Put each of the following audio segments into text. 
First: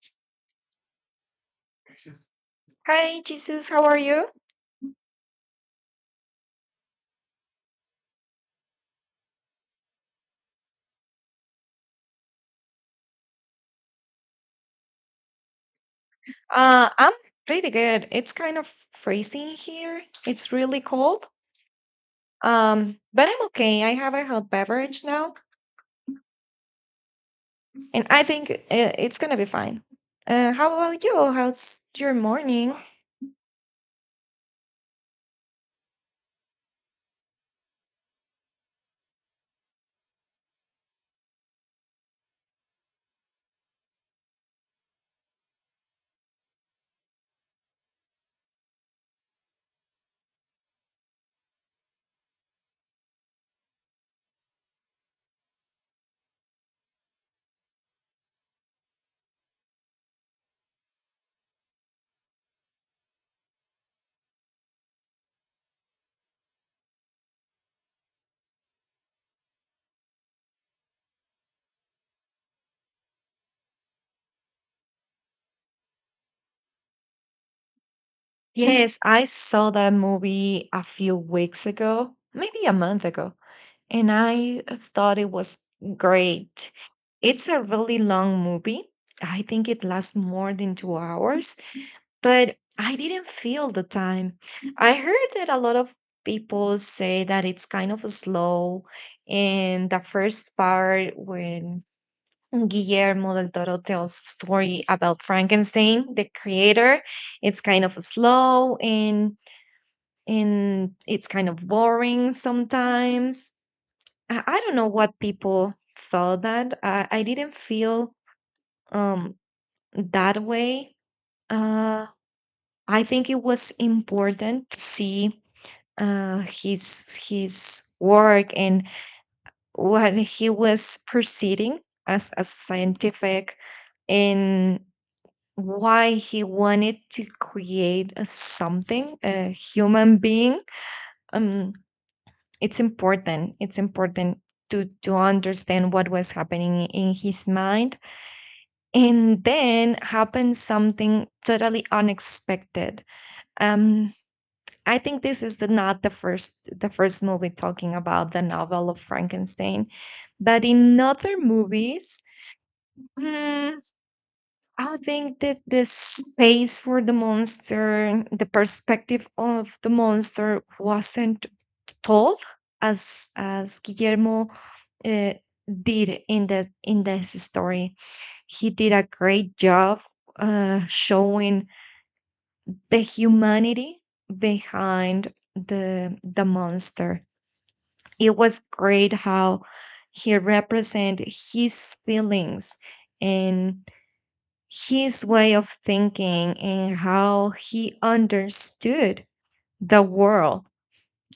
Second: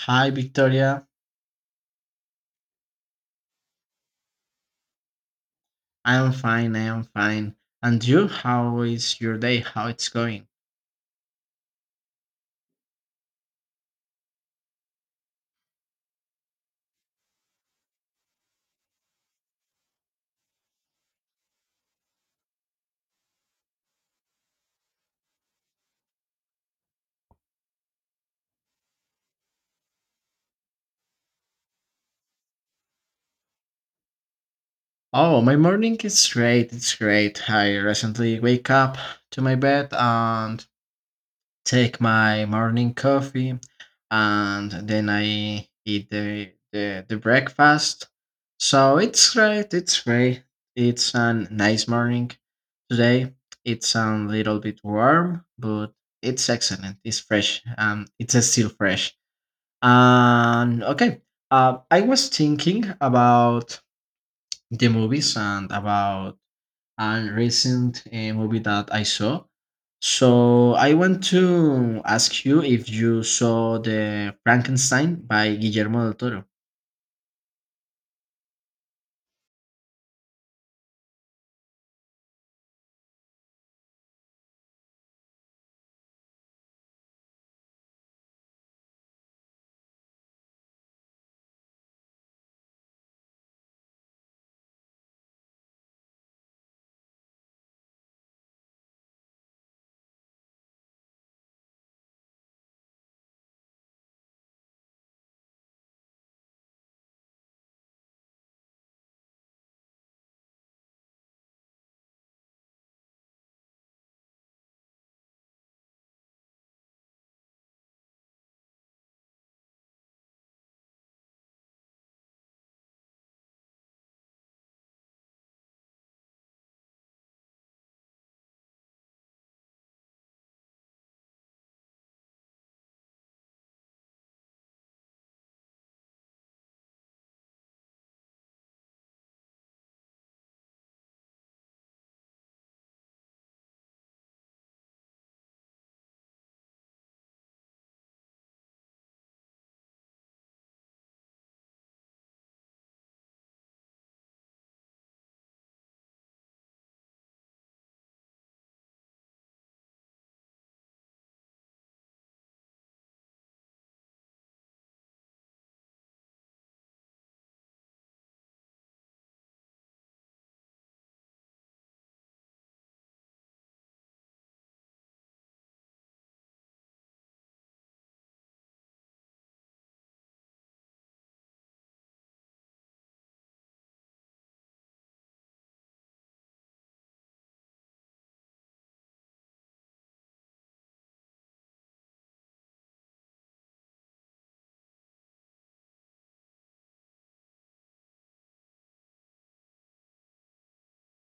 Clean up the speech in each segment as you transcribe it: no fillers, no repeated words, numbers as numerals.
Hi, Victoria. I am fine. And you? How is your day? How it's going? I'm pretty good. It's kind of freezing here. It's really cold. But I'm okay. I have a hot beverage now, and I think it's gonna be fine. How about you? How's your morning? Oh, my morning is great. It's great. I recently wake up to my bed and take my morning coffee, and then I eat the breakfast. So it's great. It's great. It's a nice morning today. It's a little bit warm, but it's excellent. It's fresh. It's still fresh. And okay, I was thinking about the movies and about a recent movie that I saw. So I want to ask you if you saw the Frankenstein by Guillermo del Toro. Yes, I saw that movie a few weeks ago, maybe a month ago, and I thought it was great. It's a really long movie. I think it lasts more than 2 hours, but I didn't feel the time. I heard that a lot of people say that it's kind of slow. And the first part, when Guillermo del Toro tells story about Frankenstein, the creator, it's kind of slow and it's kind of boring sometimes. I don't know what people thought that. I didn't feel um that way. Uh, I think it was important to see his work and what he was proceeding as a scientific, and why he wanted to create a something a human being. um it's important, it's important to understand what was happening in his mind, and then happened something totally unexpected. um I think this is the not the first the first movie talking about the novel of Frankenstein, but in other movies, mm, I think that the space for the monster, the perspective of the monster, wasn't told as Guillermo uh, did in the in this story. He did a great job showing the humanity behind the monster. It was great how he represented his feelings, and his way of thinking and how he understood the world.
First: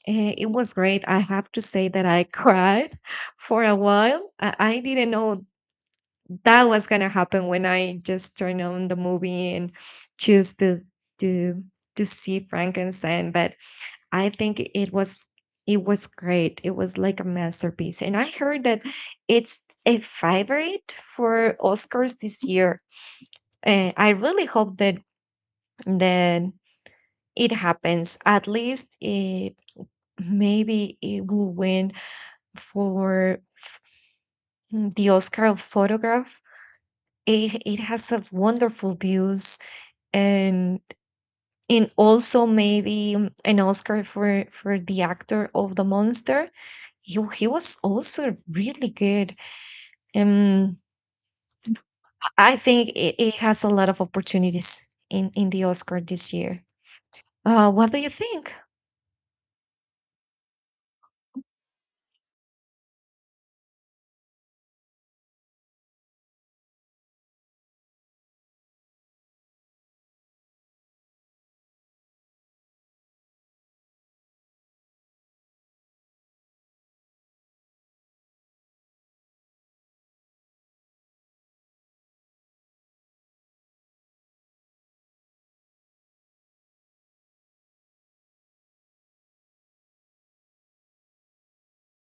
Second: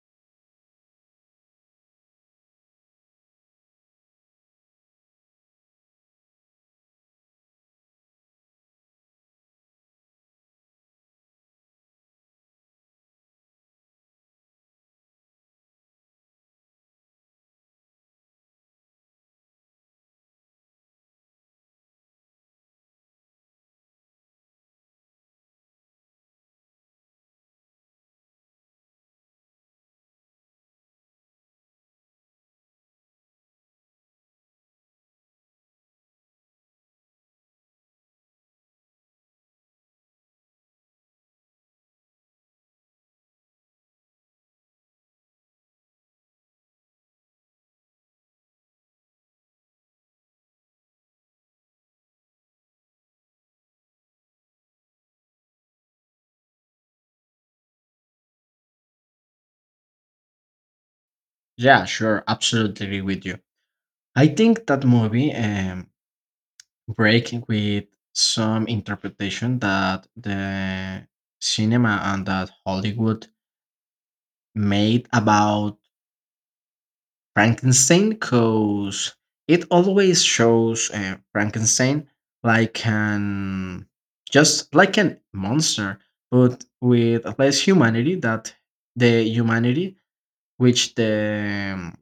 It was great. I have to say that I cried for a while. I didn't know that was going to happen when I just turned on the movie and choose to to see Frankenstein, but I think it was great. It was like a masterpiece. And I heard that it's a favorite for Oscars this year. I really hope that that it happens. At least it, maybe it will win for the Oscar of photograph. It has a wonderful views, and also maybe an Oscar for the actor of the monster. He was also really good. Um, I think it has a lot of opportunities in the Oscar this year. What do you think? Yeah, sure, absolutely agree with you. I think that movie break with some interpretation that the cinema and that Hollywood made about Frankenstein because it always shows Frankenstein like an just like an monster, but with less humanity that the humanity which the um,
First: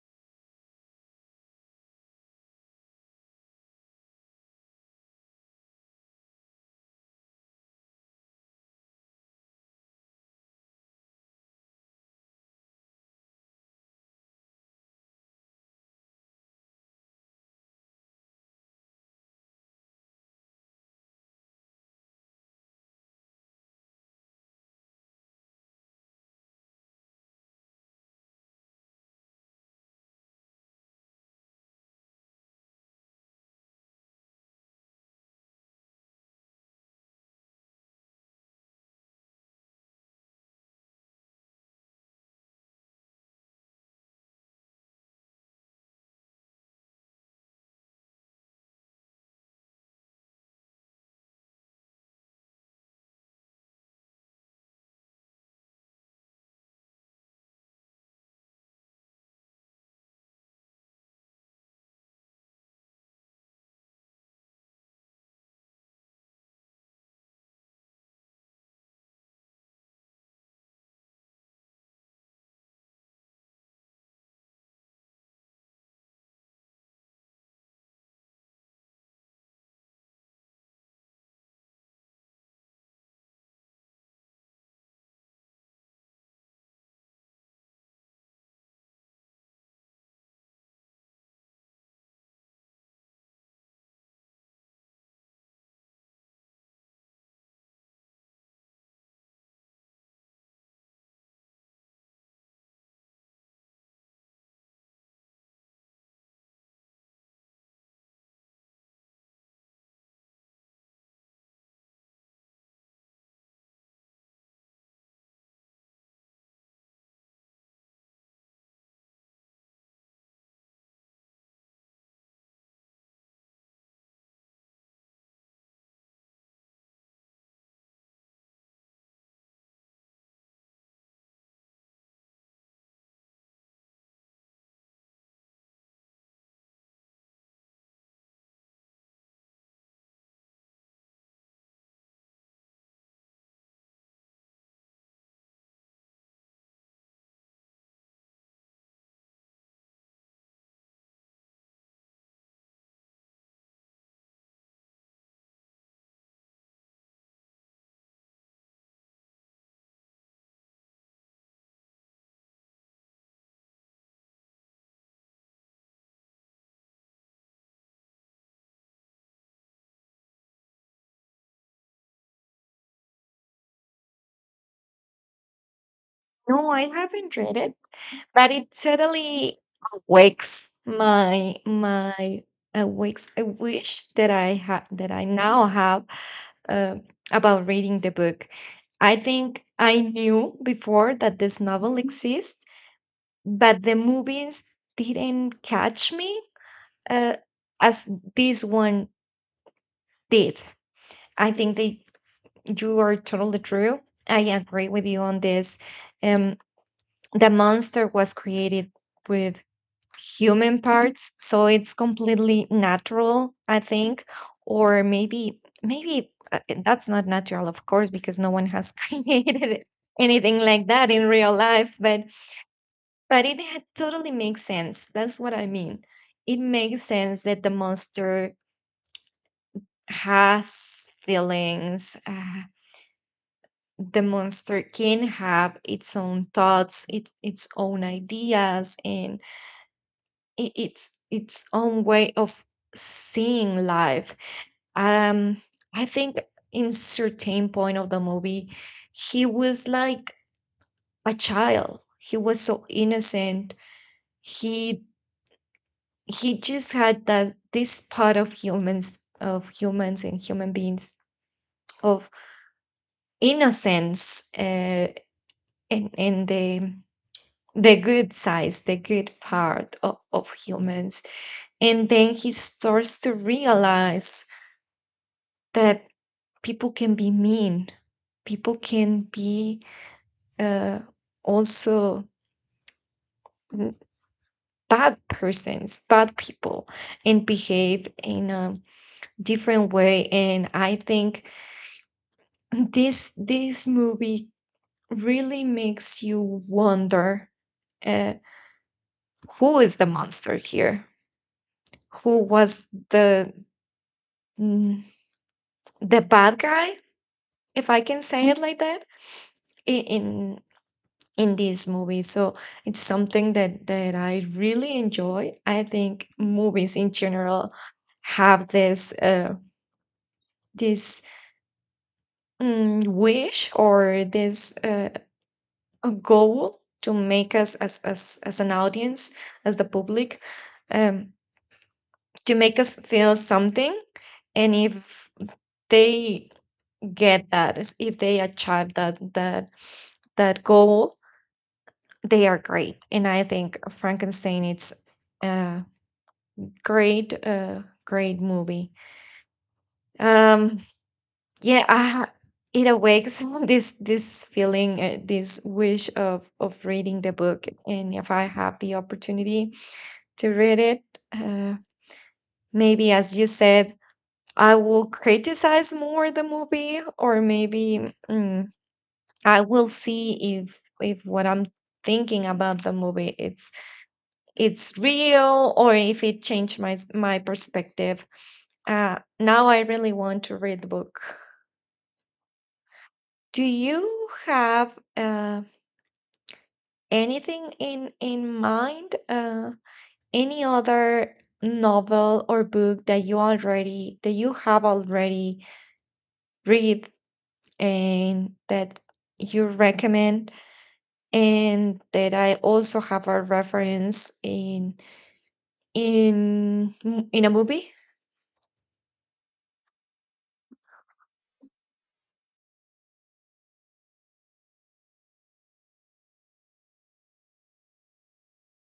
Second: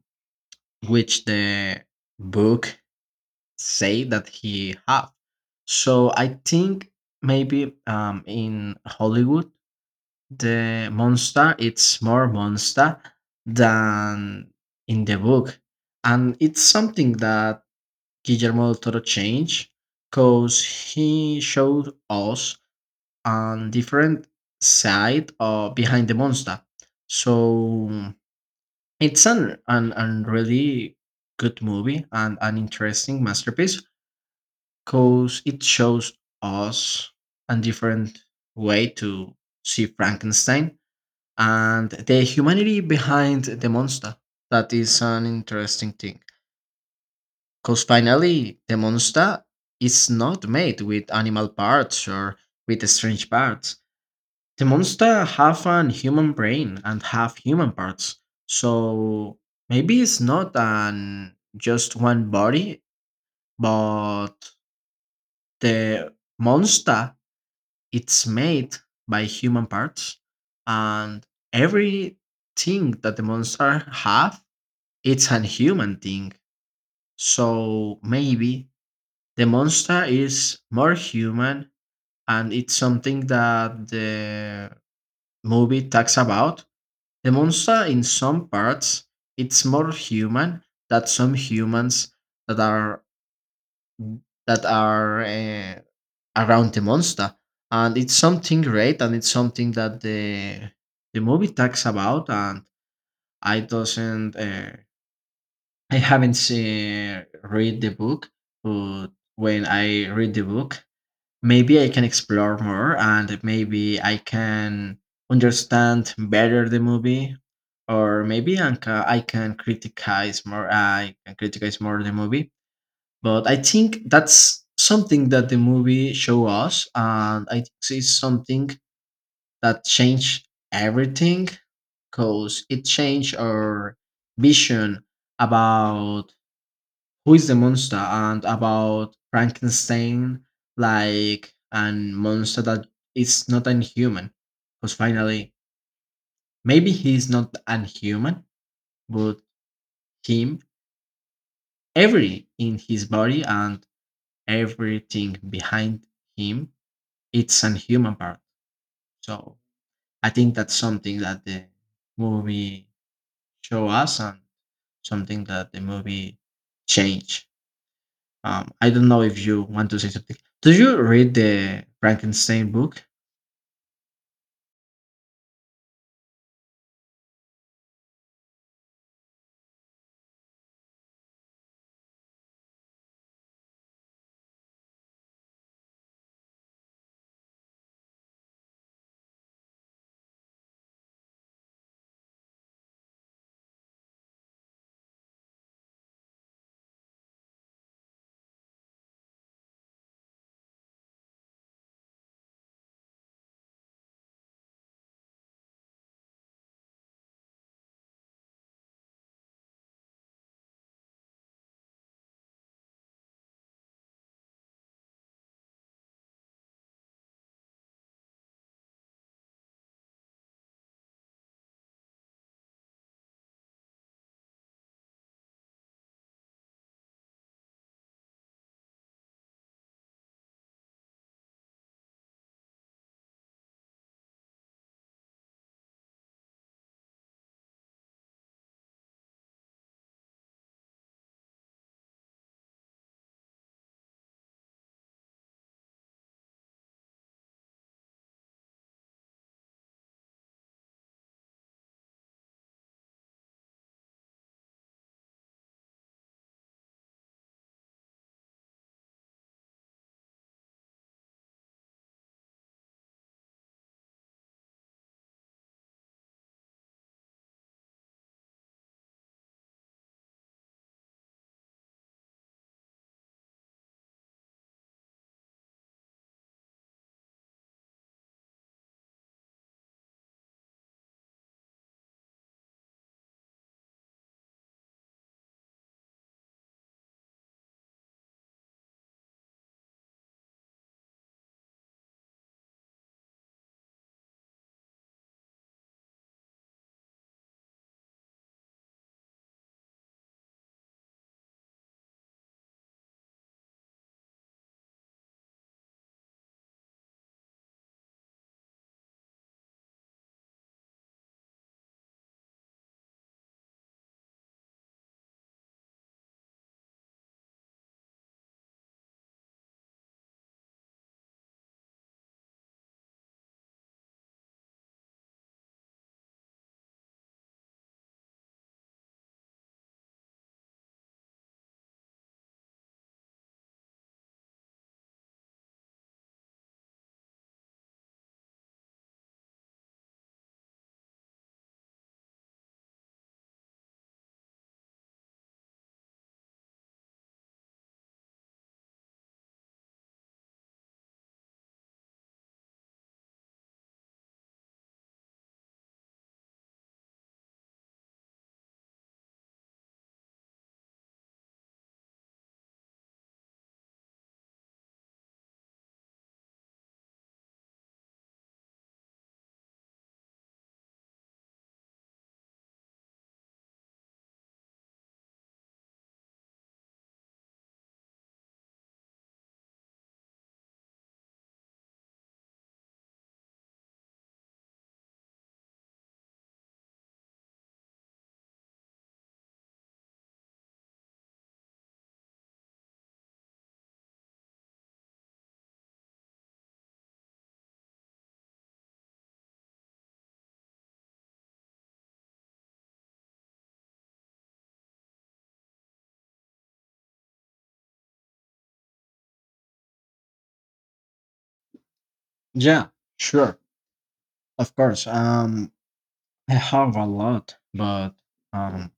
which the book say that he have. So I think maybe in Hollywood the monster it's more monster than in the book, and it's something that Guillermo del Toro changed because he showed us a different side of behind the monster. So it's an really good movie and an interesting masterpiece because it shows us a different way to see Frankenstein and the humanity behind the monster. That is an interesting thing. Because finally, the monster is not made with animal parts or with strange parts. The monster have an human brain and have human parts. So maybe it's not an just one body, but the monster it's made by human parts and everything that the monster have It's an human thing. So maybe the monster is more human and it's something that the movie talks about. The monster in some parts it's more human than some humans that are that are around the monster and it's something great and it's something that the movie talks about and I doesn't uh, I haven't read the book, but when I read the book, maybe I can explore more and maybe I can understand better the movie, or maybe I can criticize more. I can criticize more the movie, but I think that's something that the movie show us, and I think it's something that changed everything, because it changed our vision about who is the Monster and about Frankenstein, like an monster that is not inhuman. Because finally, maybe he's not unhuman, but him, every in his body and everything behind him, it's an human part. So I think that's something that the movie show us and something that the movie change. I don't know if you want to say something. Do you read the Frankenstein book? No, I haven't read it, but it certainly awakes my awakes a wish that I had that I now have uh, about reading the book. I think I knew before that this novel exists, but the movies didn't catch me uh, as this one did. I think that you are totally true. I agree with you on this. Um, the monster was created with human parts, so it's completely natural, I think, or maybe that's not natural, of course, because no one has created anything like that in real life, but totally makes sense. That's what I mean. It makes sense that the monster has feelings. The monster can have its own thoughts, its own ideas, and it's its own way of seeing life. Um, I think in certain point of the movie, he was like a child. He was so innocent. He he just had that this part of humans and human beings of innocence. And the good sides, the good part of humans. And then he starts to realize that people can be mean, people can be uh, also bad persons, bad people, and behave in a different way. And I think this movie really makes you wonder uh, who is the monster here, who was the mm, the bad guy, if I can say it like that, in, in in these movies. So it's something that I really enjoy. I think movies in general have this this wish, or this a goal to make us as an audience, as the public, um, to make us feel something. And if they get that, as if they achieve that that goal, they are great. And I think Frankenstein it's uh, great, great movie. Um, yeah, it awakes this feeling, this wish of reading the book. And if I have the opportunity to read it, uh, maybe as you said, I will criticize more the movie, or maybe I will see if what I'm thinking about the movie it's real, or if it changed my perspective. Now I really want to read the book. Do you have anything in mind? Any other novel or book that you already that you have already read, and that you recommend, and that I also have a reference in in in a movie? Yeah, sure, of course. I have a lot, but um,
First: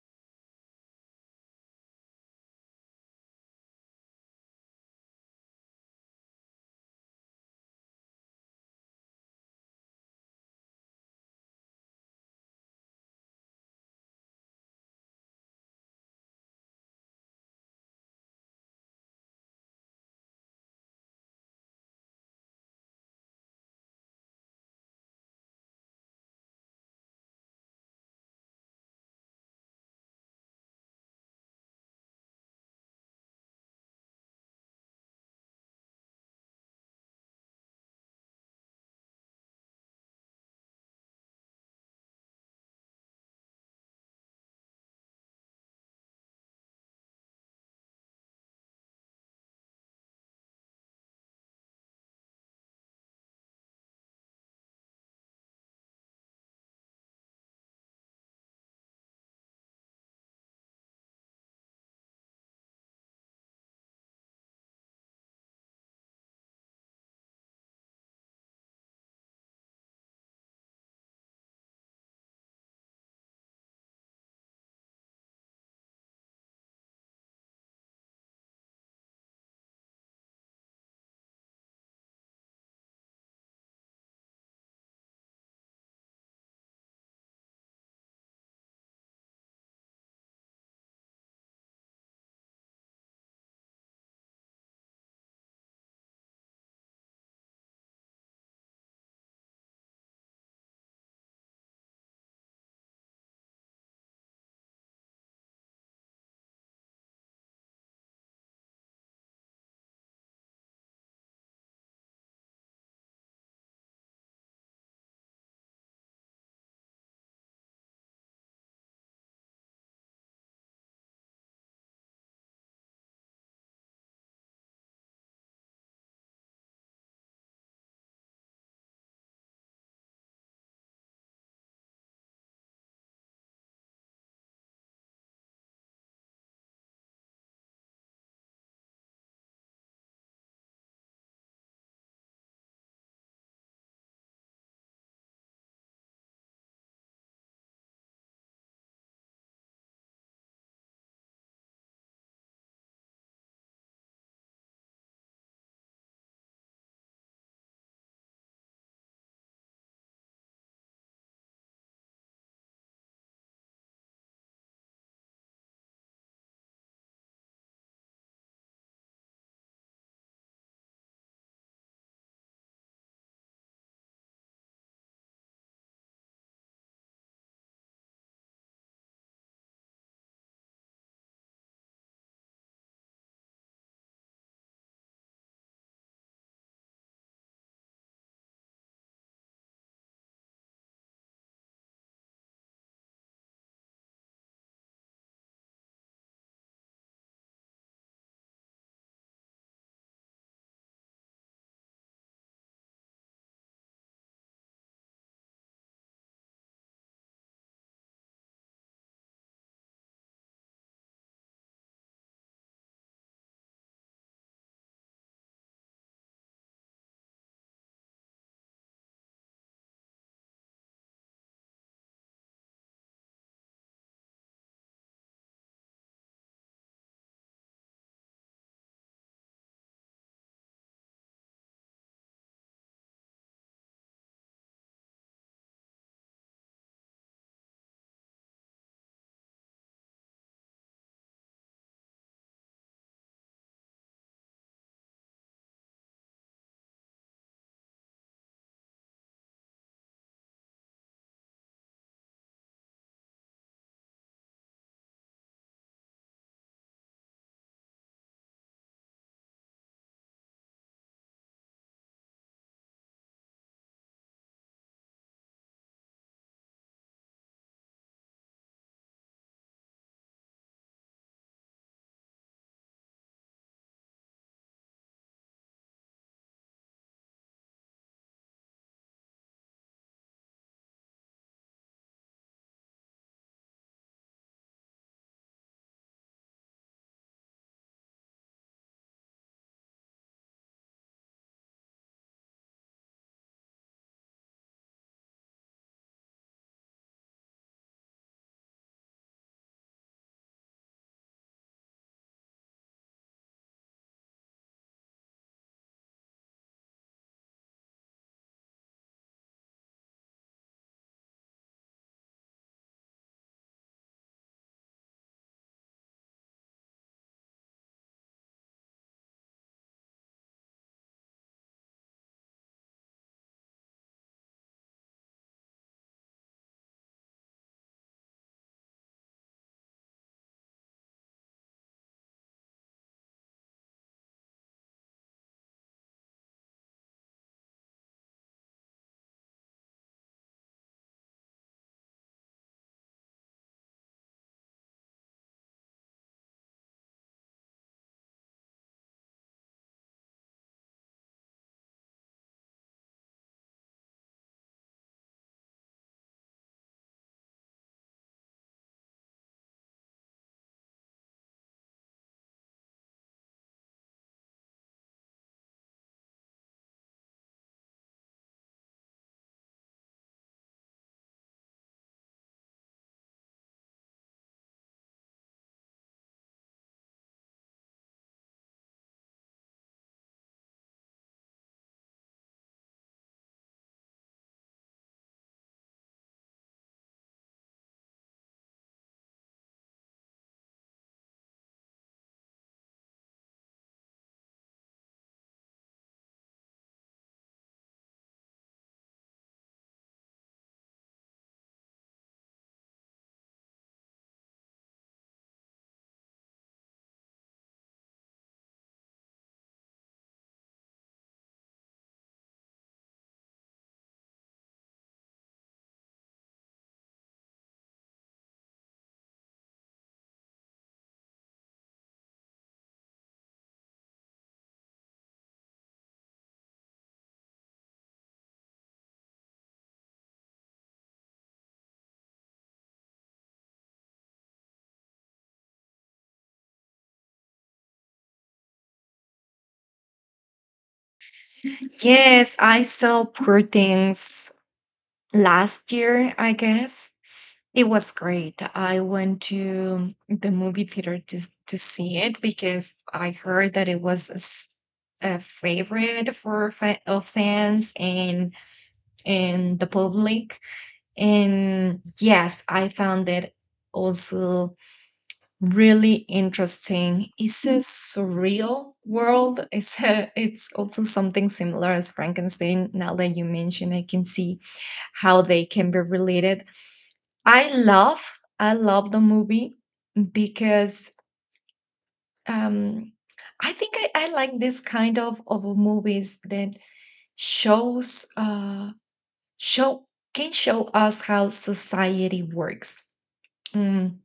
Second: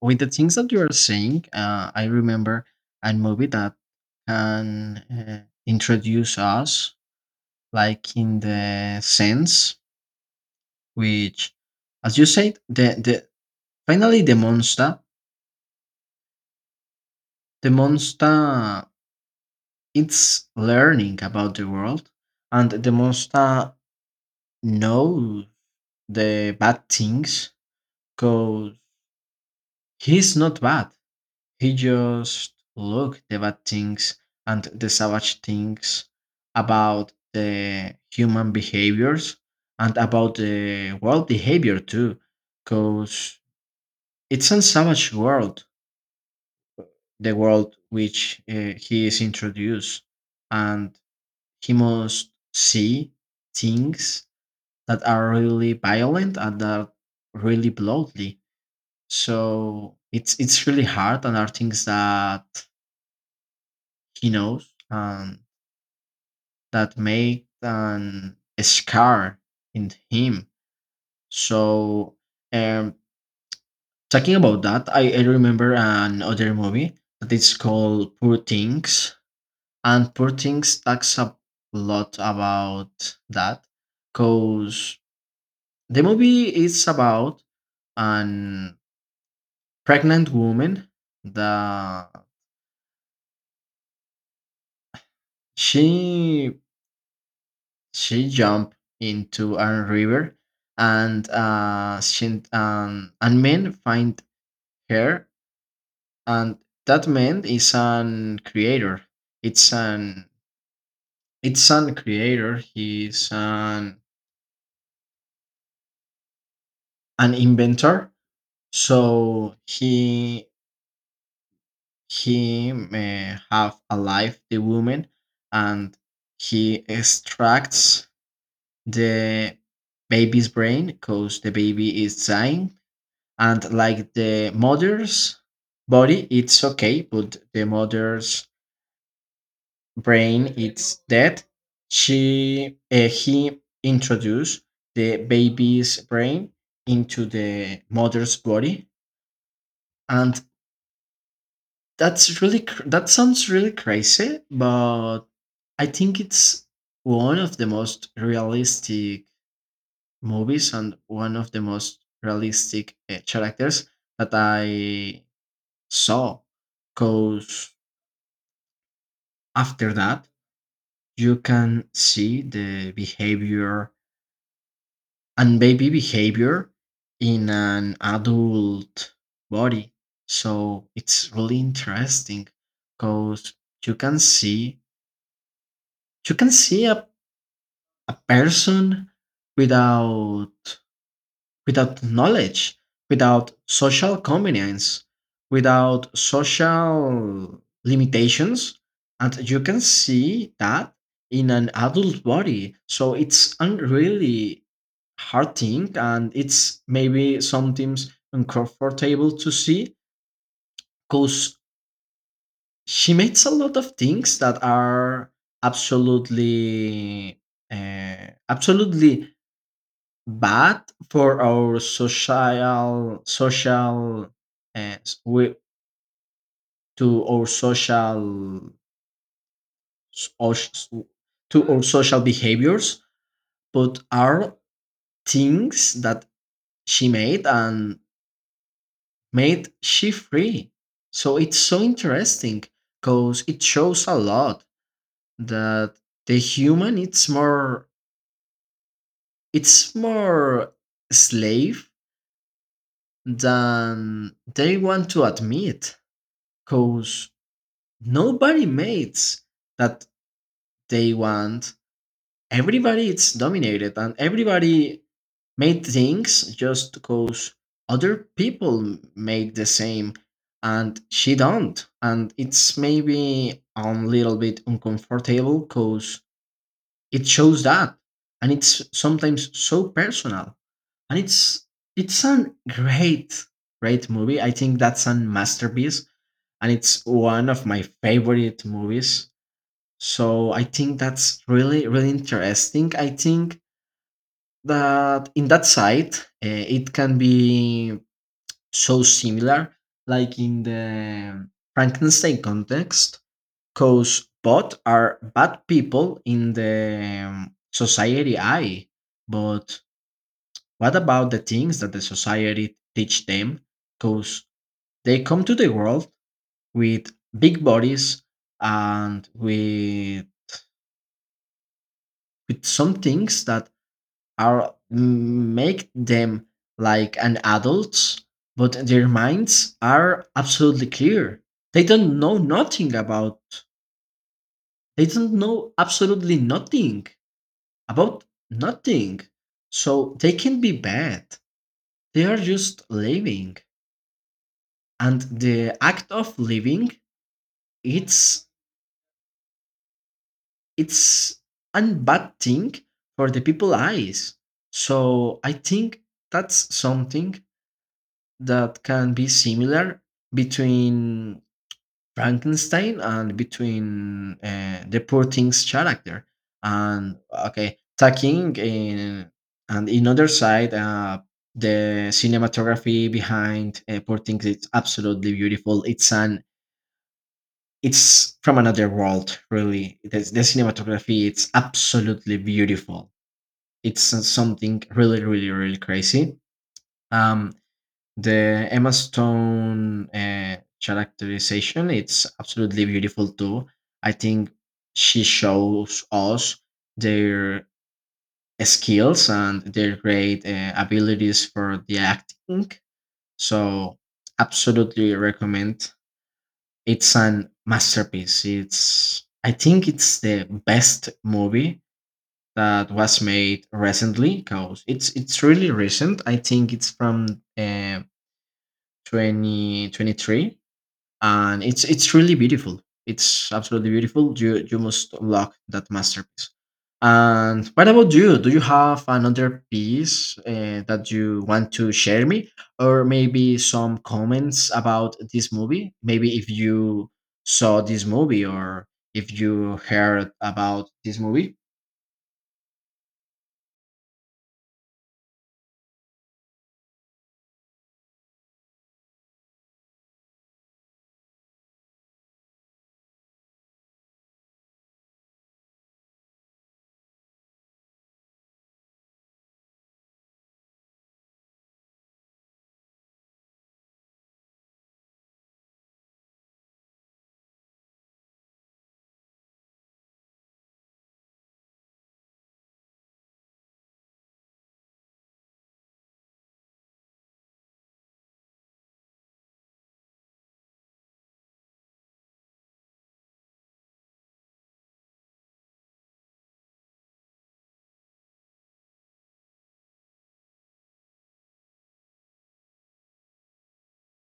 with the things that you are saying, I remember a movie that can introduce us, like in the sense which, as you said, the finally the monster, the monster, it's learning about the world, and the monster know the bad things because he's not bad. He just look the bad things and the savage things about the human behaviors and about the world behavior too, because it's a savage world, the world which he is introduced, and he must see things that are really violent and that are really bloody. So it's really hard, and are things that he knows and that make an a scar in him. So um, talking about that, I remember another movie that is called Poor Things, and Poor Things talks a lot about that, because the movie is about an pregnant woman that she she jumped into a river and and men find her and that man is an creator it's an it's an creator he's an inventor so he may have alive the woman and he extracts the baby's brain because the baby is dying and like the mother's body it's okay but the mother's brain it's dead she he introduced the baby's brain into the mother's body and that sounds really crazy but I think it's one of the most realistic movies and one of the most realistic characters that I saw because after that, you can see the behavior and baby behavior in an adult body. So it's really interesting because you can see you can see a person without without knowledge, without social convenience, without social limitations. And you can see that in an adult body. So it's a really hard thing and it's maybe sometimes uncomfortable to see because she makes a lot of things that are absolutely uh, absolutely bad for our social social uh, we, to our social soc- to our social behaviors but are things that she made and made she free so it's so interesting because it shows a lot that the human it's more slave than they want to admit because nobody makes that they want. Everybody is dominated and everybody made things just because other people made the same and she don't. And it's maybe a little bit uncomfortable because it shows that. And it's sometimes so personal. And it's a great, great movie. I think that's a masterpiece. And it's one of my favorite movies. So I think that's really, really interesting. I think that in that side, it can be so similar, like in the Frankenstein context, because both are bad people in the society eye. But what about the things that the society teach them? Because they come to the world with big bodies and with some things that are make them like an adults but their minds are absolutely clear they don't know nothing about they don't know absolutely nothing about nothing so they can be bad they are just living and the act of living it's it's a bad thing for the people eyes so I think that's something that can be similar between Frankenstein and between the poor thing's character. And okay, taking in and in other side, the cinematography behind poor things it's absolutely beautiful. It's an it's from another world, really. The cinematography it's absolutely beautiful. It's something really, really, really crazy. Um, The Emma Stone characterization, it's absolutely beautiful too. I think she shows us their skills and their great abilities for the acting. So absolutely recommend. It's an masterpiece. It's I think it's the best movie that was made recently because it's really recent. I think it's from uh, 2023 and it's really beautiful. It's absolutely beautiful. You must unlock that masterpiece. And what about you? Do you have another piece that you want to share me, or maybe some comments about this movie? Maybe if you saw this movie or if you heard about this movie, Yes, I saw Poor Things last year, I guess. It was great. I went to the movie theater to, to see it because I heard that it was a, a favorite for of fans and the public. And yes, I found it also really interesting. It's a surreal world. It's a, it's also something similar as Frankenstein. Now that you mention, I can see how they can be related. I love the movie because um, I think I like this kind of movies that shows show can show us how society works. Mm,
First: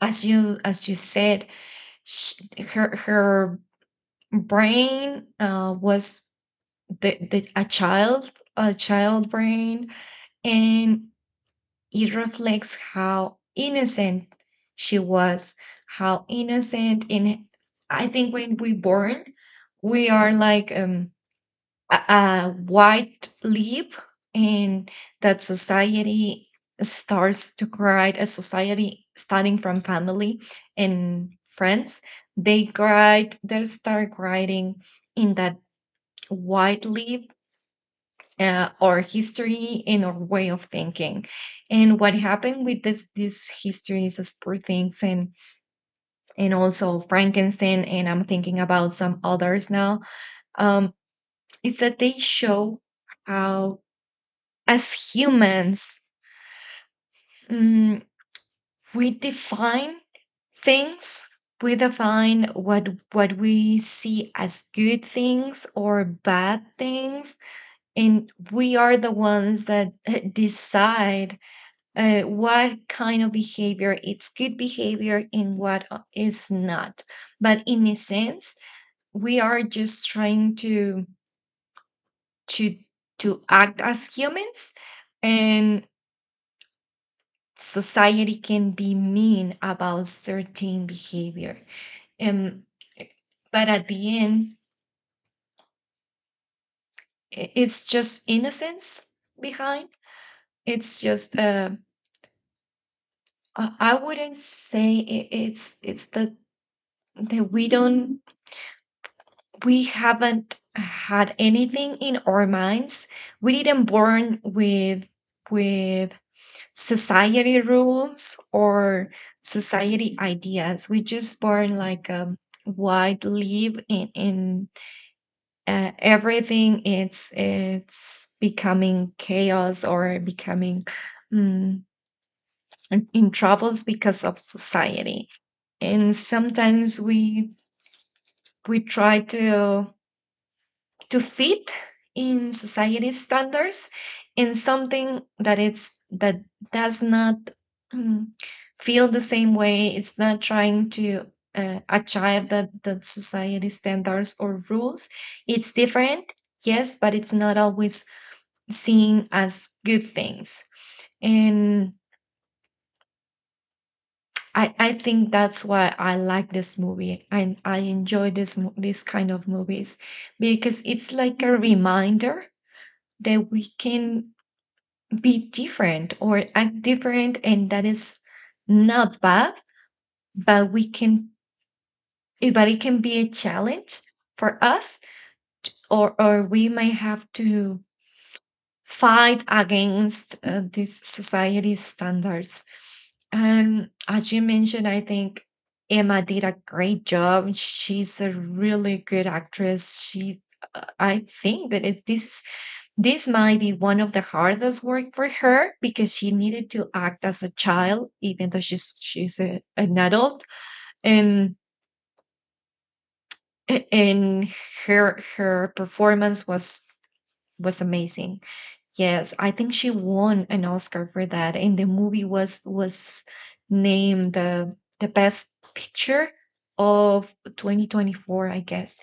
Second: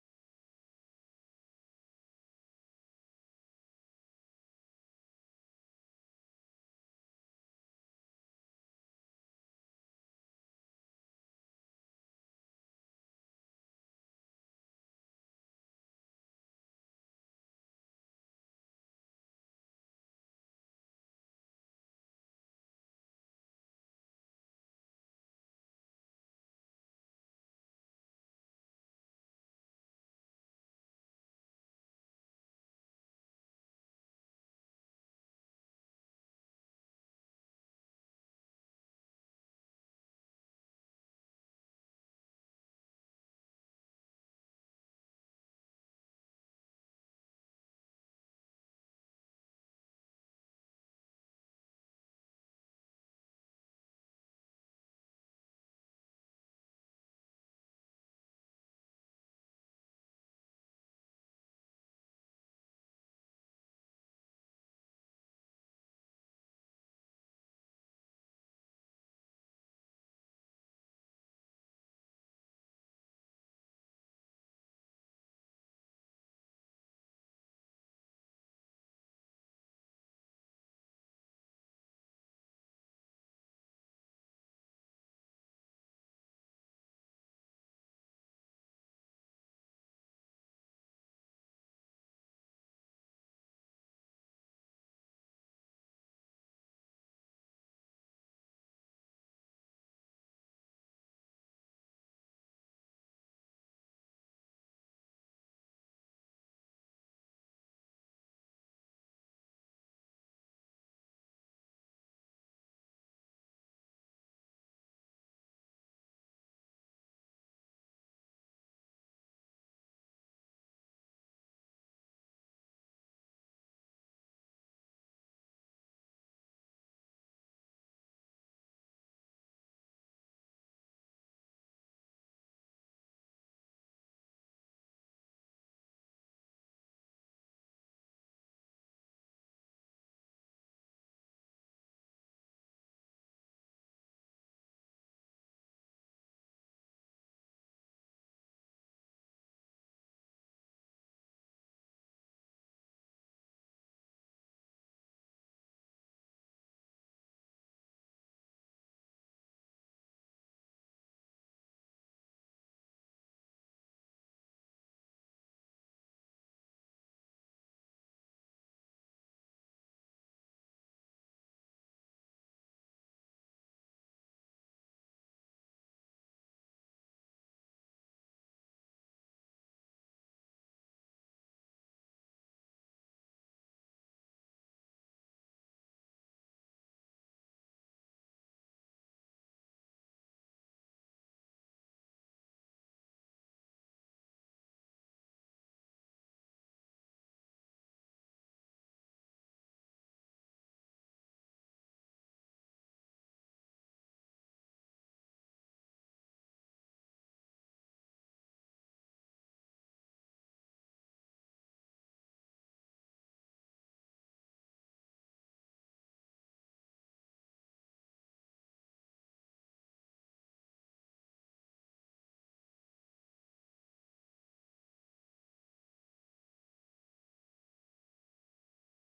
as you said, sh her brain was the a child brain, and it reflects how innocent she was, how innocent. And I think when we born, we are like a white leap, and that society starts to create a society starting from family and friends. They cried, they start writing in that widely our history and our way of thinking. And what happened with this these histories as Poor Things, and also Frankenstein, and I'm thinking about some others now. um is that they show how as humans, mm, we define things, we define what we see as good things or bad things, and we are the ones that decide what kind of behavior it's good behavior, and what is not. But in a sense, we are just trying to to to act as humans, and society can be mean about certain behavior. um, but at the end, it's just innocence behind. It's just I wouldn't say it's the that we don't, we haven't had anything in our minds. We didn't born with with society rules, or society ideas. We just born like wide leave in everything it's becoming chaos, or becoming mm, in troubles because of society. And sometimes we try to fit in society's standards, and something that it's that does not mm, feel the same way, it's not trying to achieve that society standards or rules, it's different, yes, but it's not always seen as good things. And I think that's why I like this movie, and I enjoy this kind of movies, because it's like a reminder that we can be different or act different, and that is not bad. But we but it can be a challenge for us, or we may have to fight against these society standards. And as you mentioned, I think Emma did a great job. She's a really good actress. She I think that this this might be one of the hardest work for her, because she needed to act as a child, even though she's a, an adult, and and her performance was amazing. Yes, I think she won an Oscar for that, and the movie was named the best picture of 2024, I guess.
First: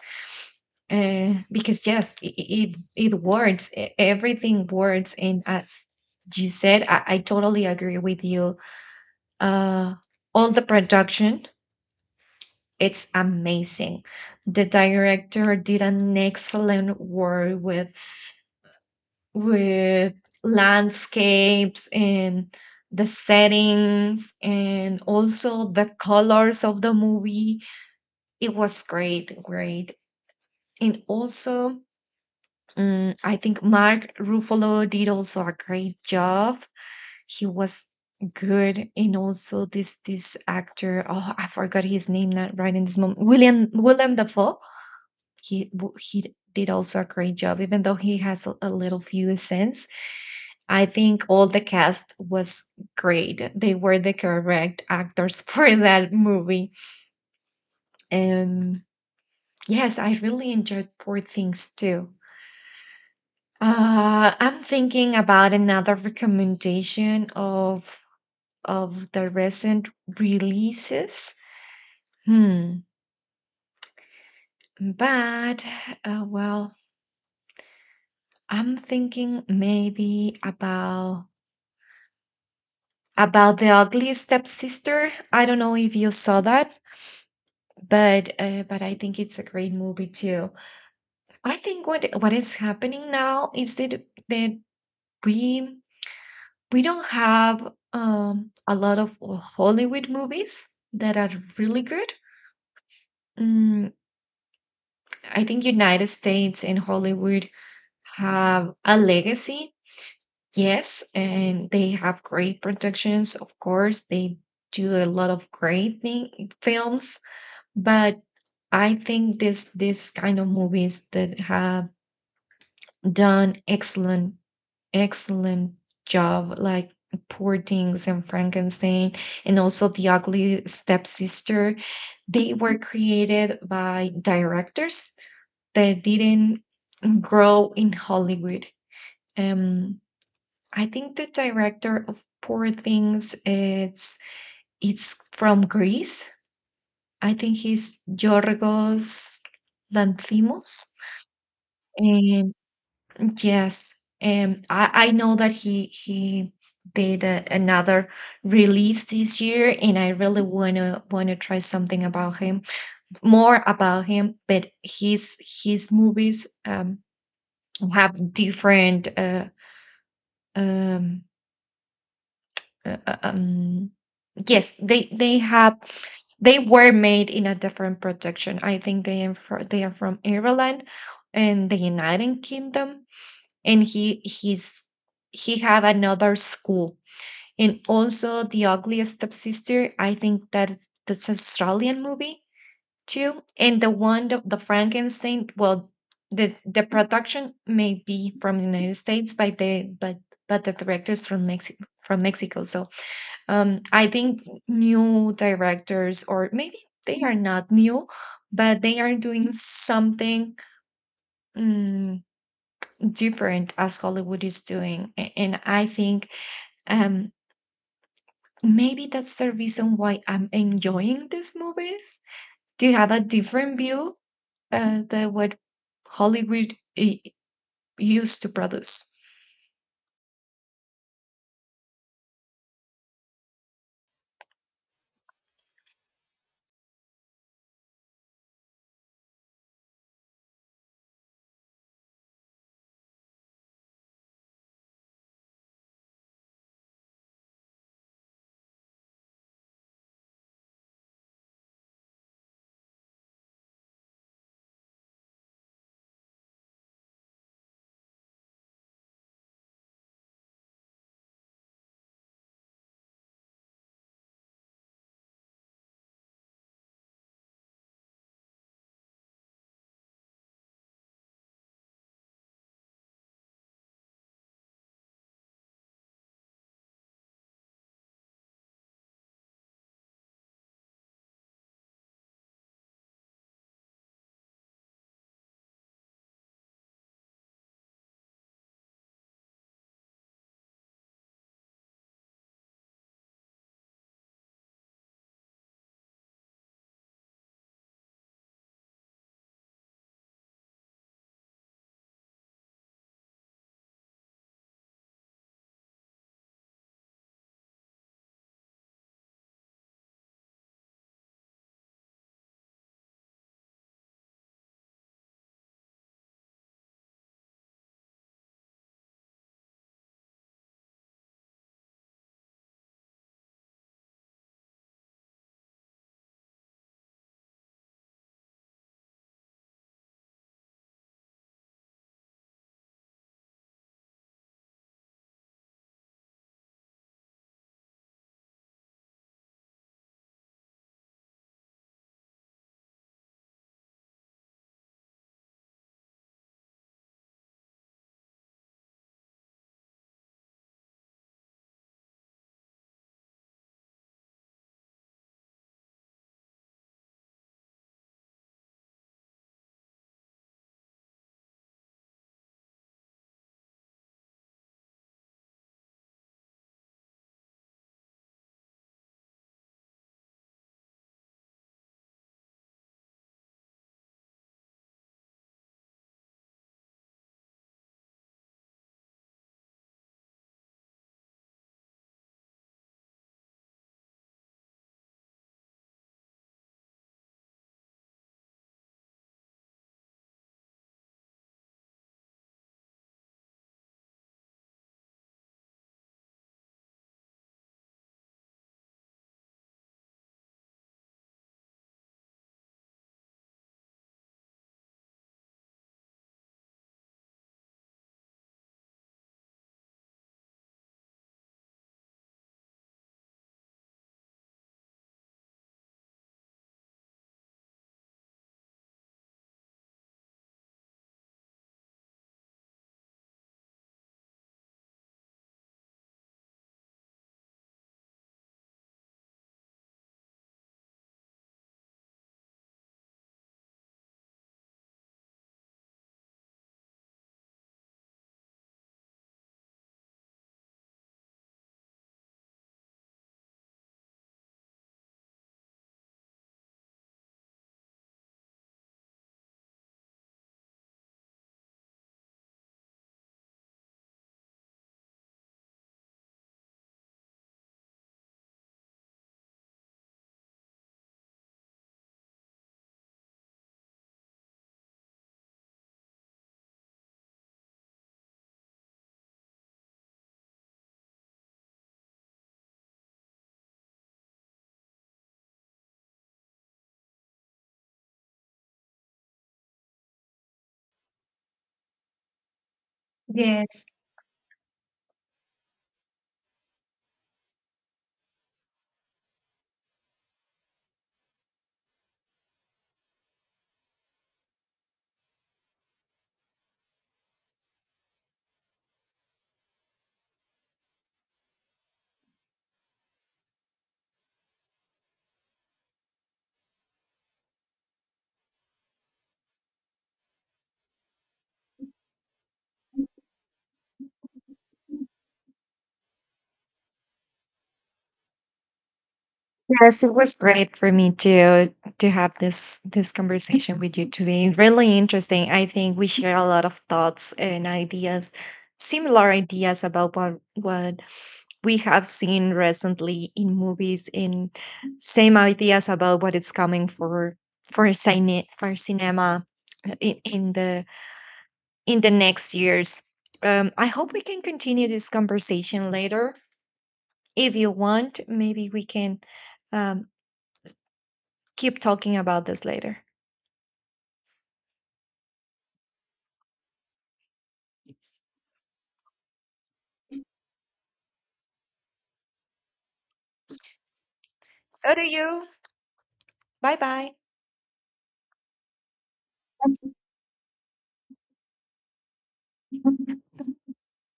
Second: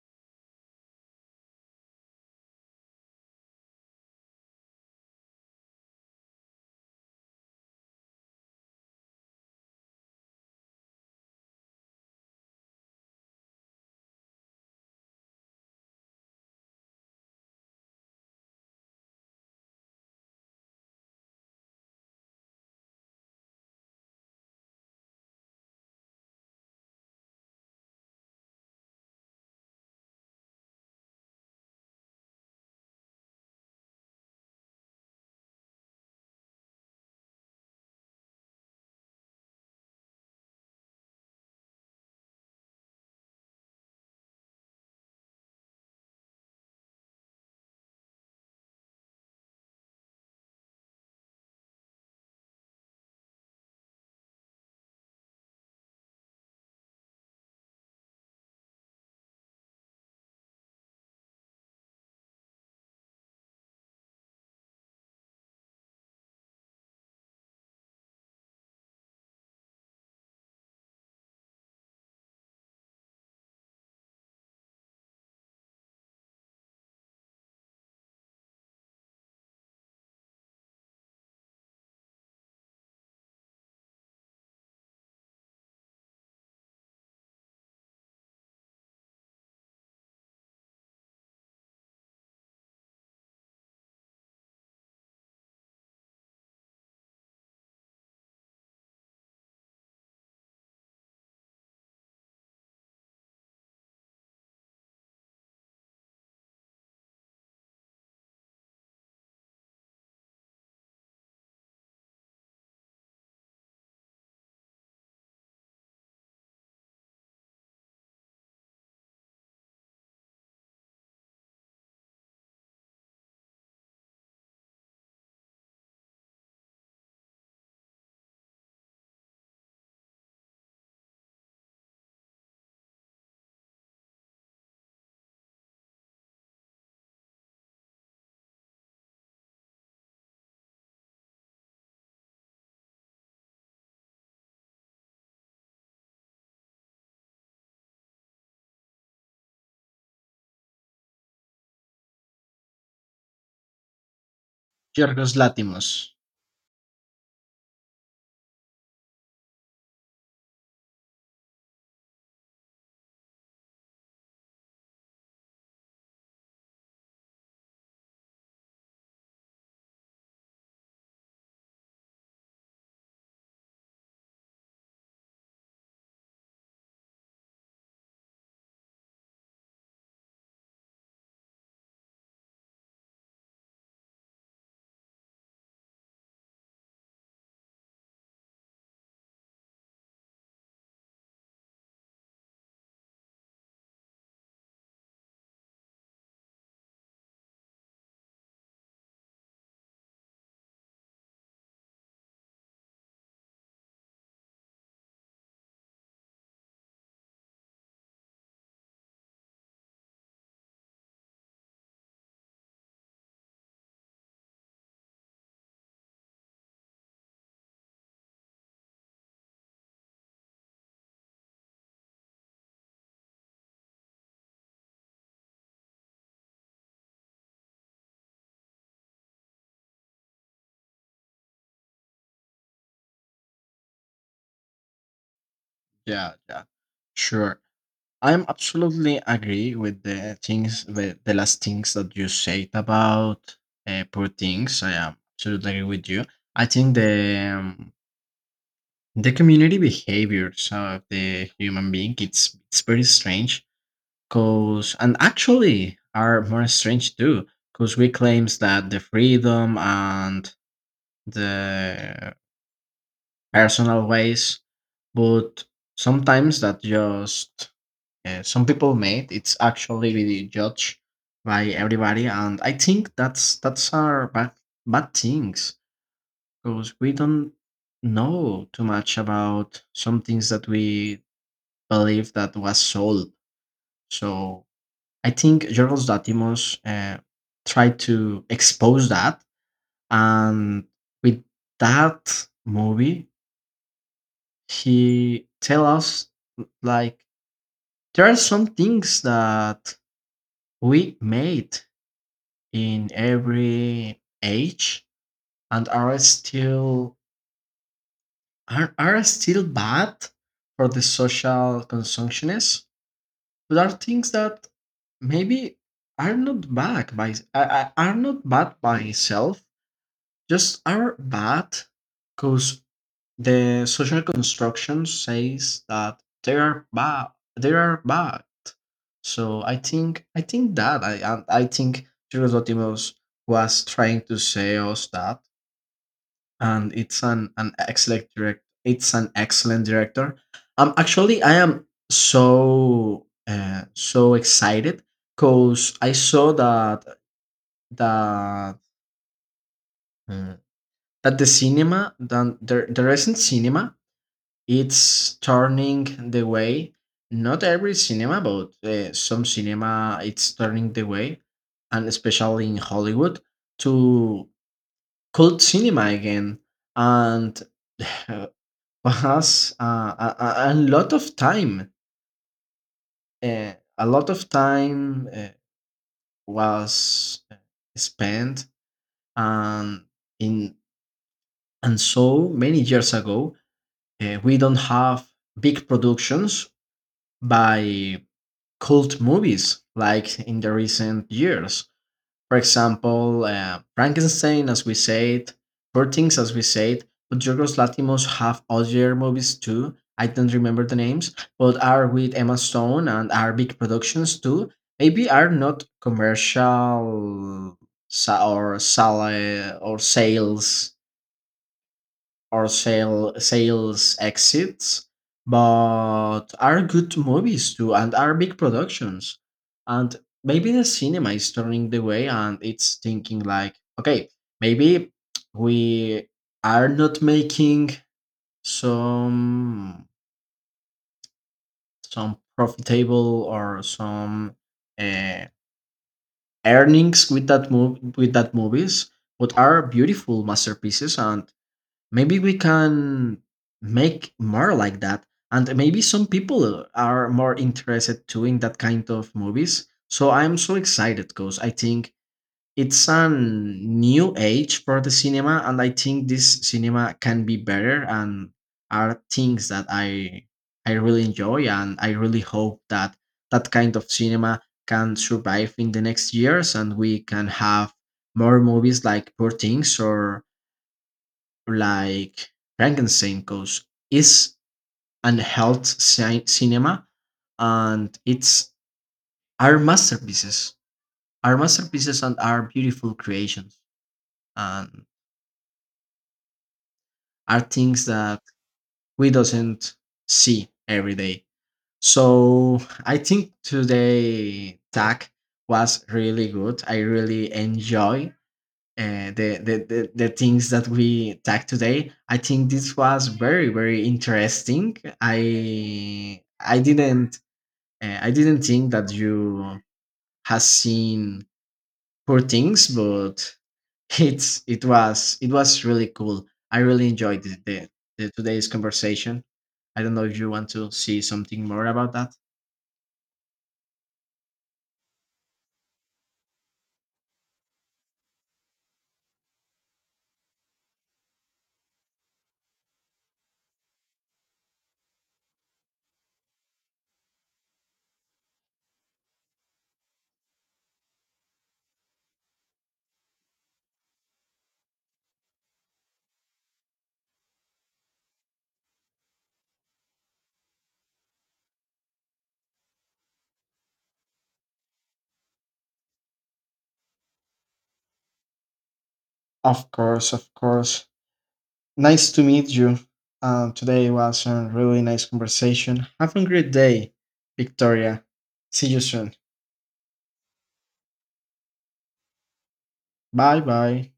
Because yes, it works. Everything works, and as you said, I totally agree with you. Uh, all the production, it's amazing. The director did an excellent work with with landscapes and the settings, and also the colors of the movie. It was great, and also I think Mark Ruffalo did also a great job. He was good, and also this actor. Oh, I forgot his name not right in this moment. William Dafoe. He did also a great job, even though he has a little few cents. I think all the cast was great. They were the correct actors for that movie, and yes, I really enjoyed Poor Things too. I'm thinking about another recommendation of the recent releases. Hmm. But well, I'm thinking maybe about the Ugly Stepsister. I don't know if you saw that, but I think it's a great movie too. I think what is happening now is that we don't have a lot of Hollywood movies that are really good. Mm, I think United States and Hollywood have a legacy, yes, and they have great productions. Of course, they do a lot of great thing, films, but I think this kind of movies that have done excellent job like Poor Things and Frankenstein, and also the Ugly Stepsister, they were created by directors that didn't grow in Hollywood. um I think the director of Poor Things it's from Greece. I think he's Yorgos Lanthimos. And. Yes, and I Yorgos know that Latimos. he did a, another release this year, and I really wanna try something about him, more about him. But his movies have different um. Uh, uh, um yes, they have they were made in a different protection. I think they are from Ireland and the United Kingdom, and he had another school. And also The Ugliest Stepsister, I think that that's an Australian movie too. And the one the Frankenstein, well, the production may be from the United States, but the directors from Mexico from Mexico. So I think new directors, or maybe they are not new, but they are doing something mm, different as Hollywood is doing. And I think um maybe that's the reason why I'm enjoying these movies. Do you have a different view than what Hollywood used to produce? Yeah, yeah, sure. I'm absolutely agree with the things the last things that you said about poor things. I am absolutely agree with you. I think the community behaviors of the human being it's very strange because and actually are more strange too because we claims that the freedom and the personal ways, but sometimes that just some people made. It's actually really judged by everybody, and I think that's our bad bad things because we don't know too much about some things that we believe that was sold. So I think Jorgos Latimos tried to expose that, and with that movie, he tell us like there are some things that we made in every age and are still bad for the social consumptionists but are things that maybe are are not bad by itself just are bad because the social construction says that they are bad so I think that I think Chirus Dotimos was trying to say us that and it's an excellent direct it's an excellent director. Actually I am so excited because I saw that uh, that the the recent cinema it's turning the way not every cinema but some cinema it's turning the way and especially in hollywood to cult cinema again and was a lot of time. A lot of time was spent, and in and so many years ago, we don't have big productions by cult movies like in the recent years. For example, Frankenstein, as we said, Poor Things, as we said, but Yorgos Lanthimos have other movies too. I don't remember the names, but are with Emma Stone and are big productions too. Maybe are not commercial sa- or sale or sales or sale, sales exits, but are good movies too and are big productions. And maybe the cinema is turning the way and it's thinking like, okay, maybe we are not making some some profitable or some uh, earnings with that move with that movies, but are beautiful masterpieces and maybe we can make more like that. And maybe some people are more interested to in that kind of movies. So I'm so excited because I think it's a new age for the cinema, and I think this cinema can be better and are things that I really enjoy, and I really hope that that kind of cinema can survive in the next years, and we can have more movies like Poor Things or like Frankenstein goes is cinema, and it's are masterpieces. Are masterpieces and are beautiful creations, Yes. and are things that we doesn't see every day. So I think today tag was really good. I really enjoy the, the things that we talked today. I think this was very very interesting. I didn't think that you has seen poor things, but it was really cool. I really enjoyed the today's conversation. I Yes, it don't know was if you want great to for me see something more to about that. have this conversation with you today. Really interesting. I think we share a lot of thoughts and ideas, similar ideas about what we have seen recently in movies, in same ideas about what is coming for cine for cinema in, in the in the next years. I hope we can continue this conversation later. If you want, maybe we can um, keep talking about this later. Of course, of course. Nice to meet you. Today was a So really do nice you. conversation. Have a great Bye day, bye. Victoria. See you soon. Bye bye.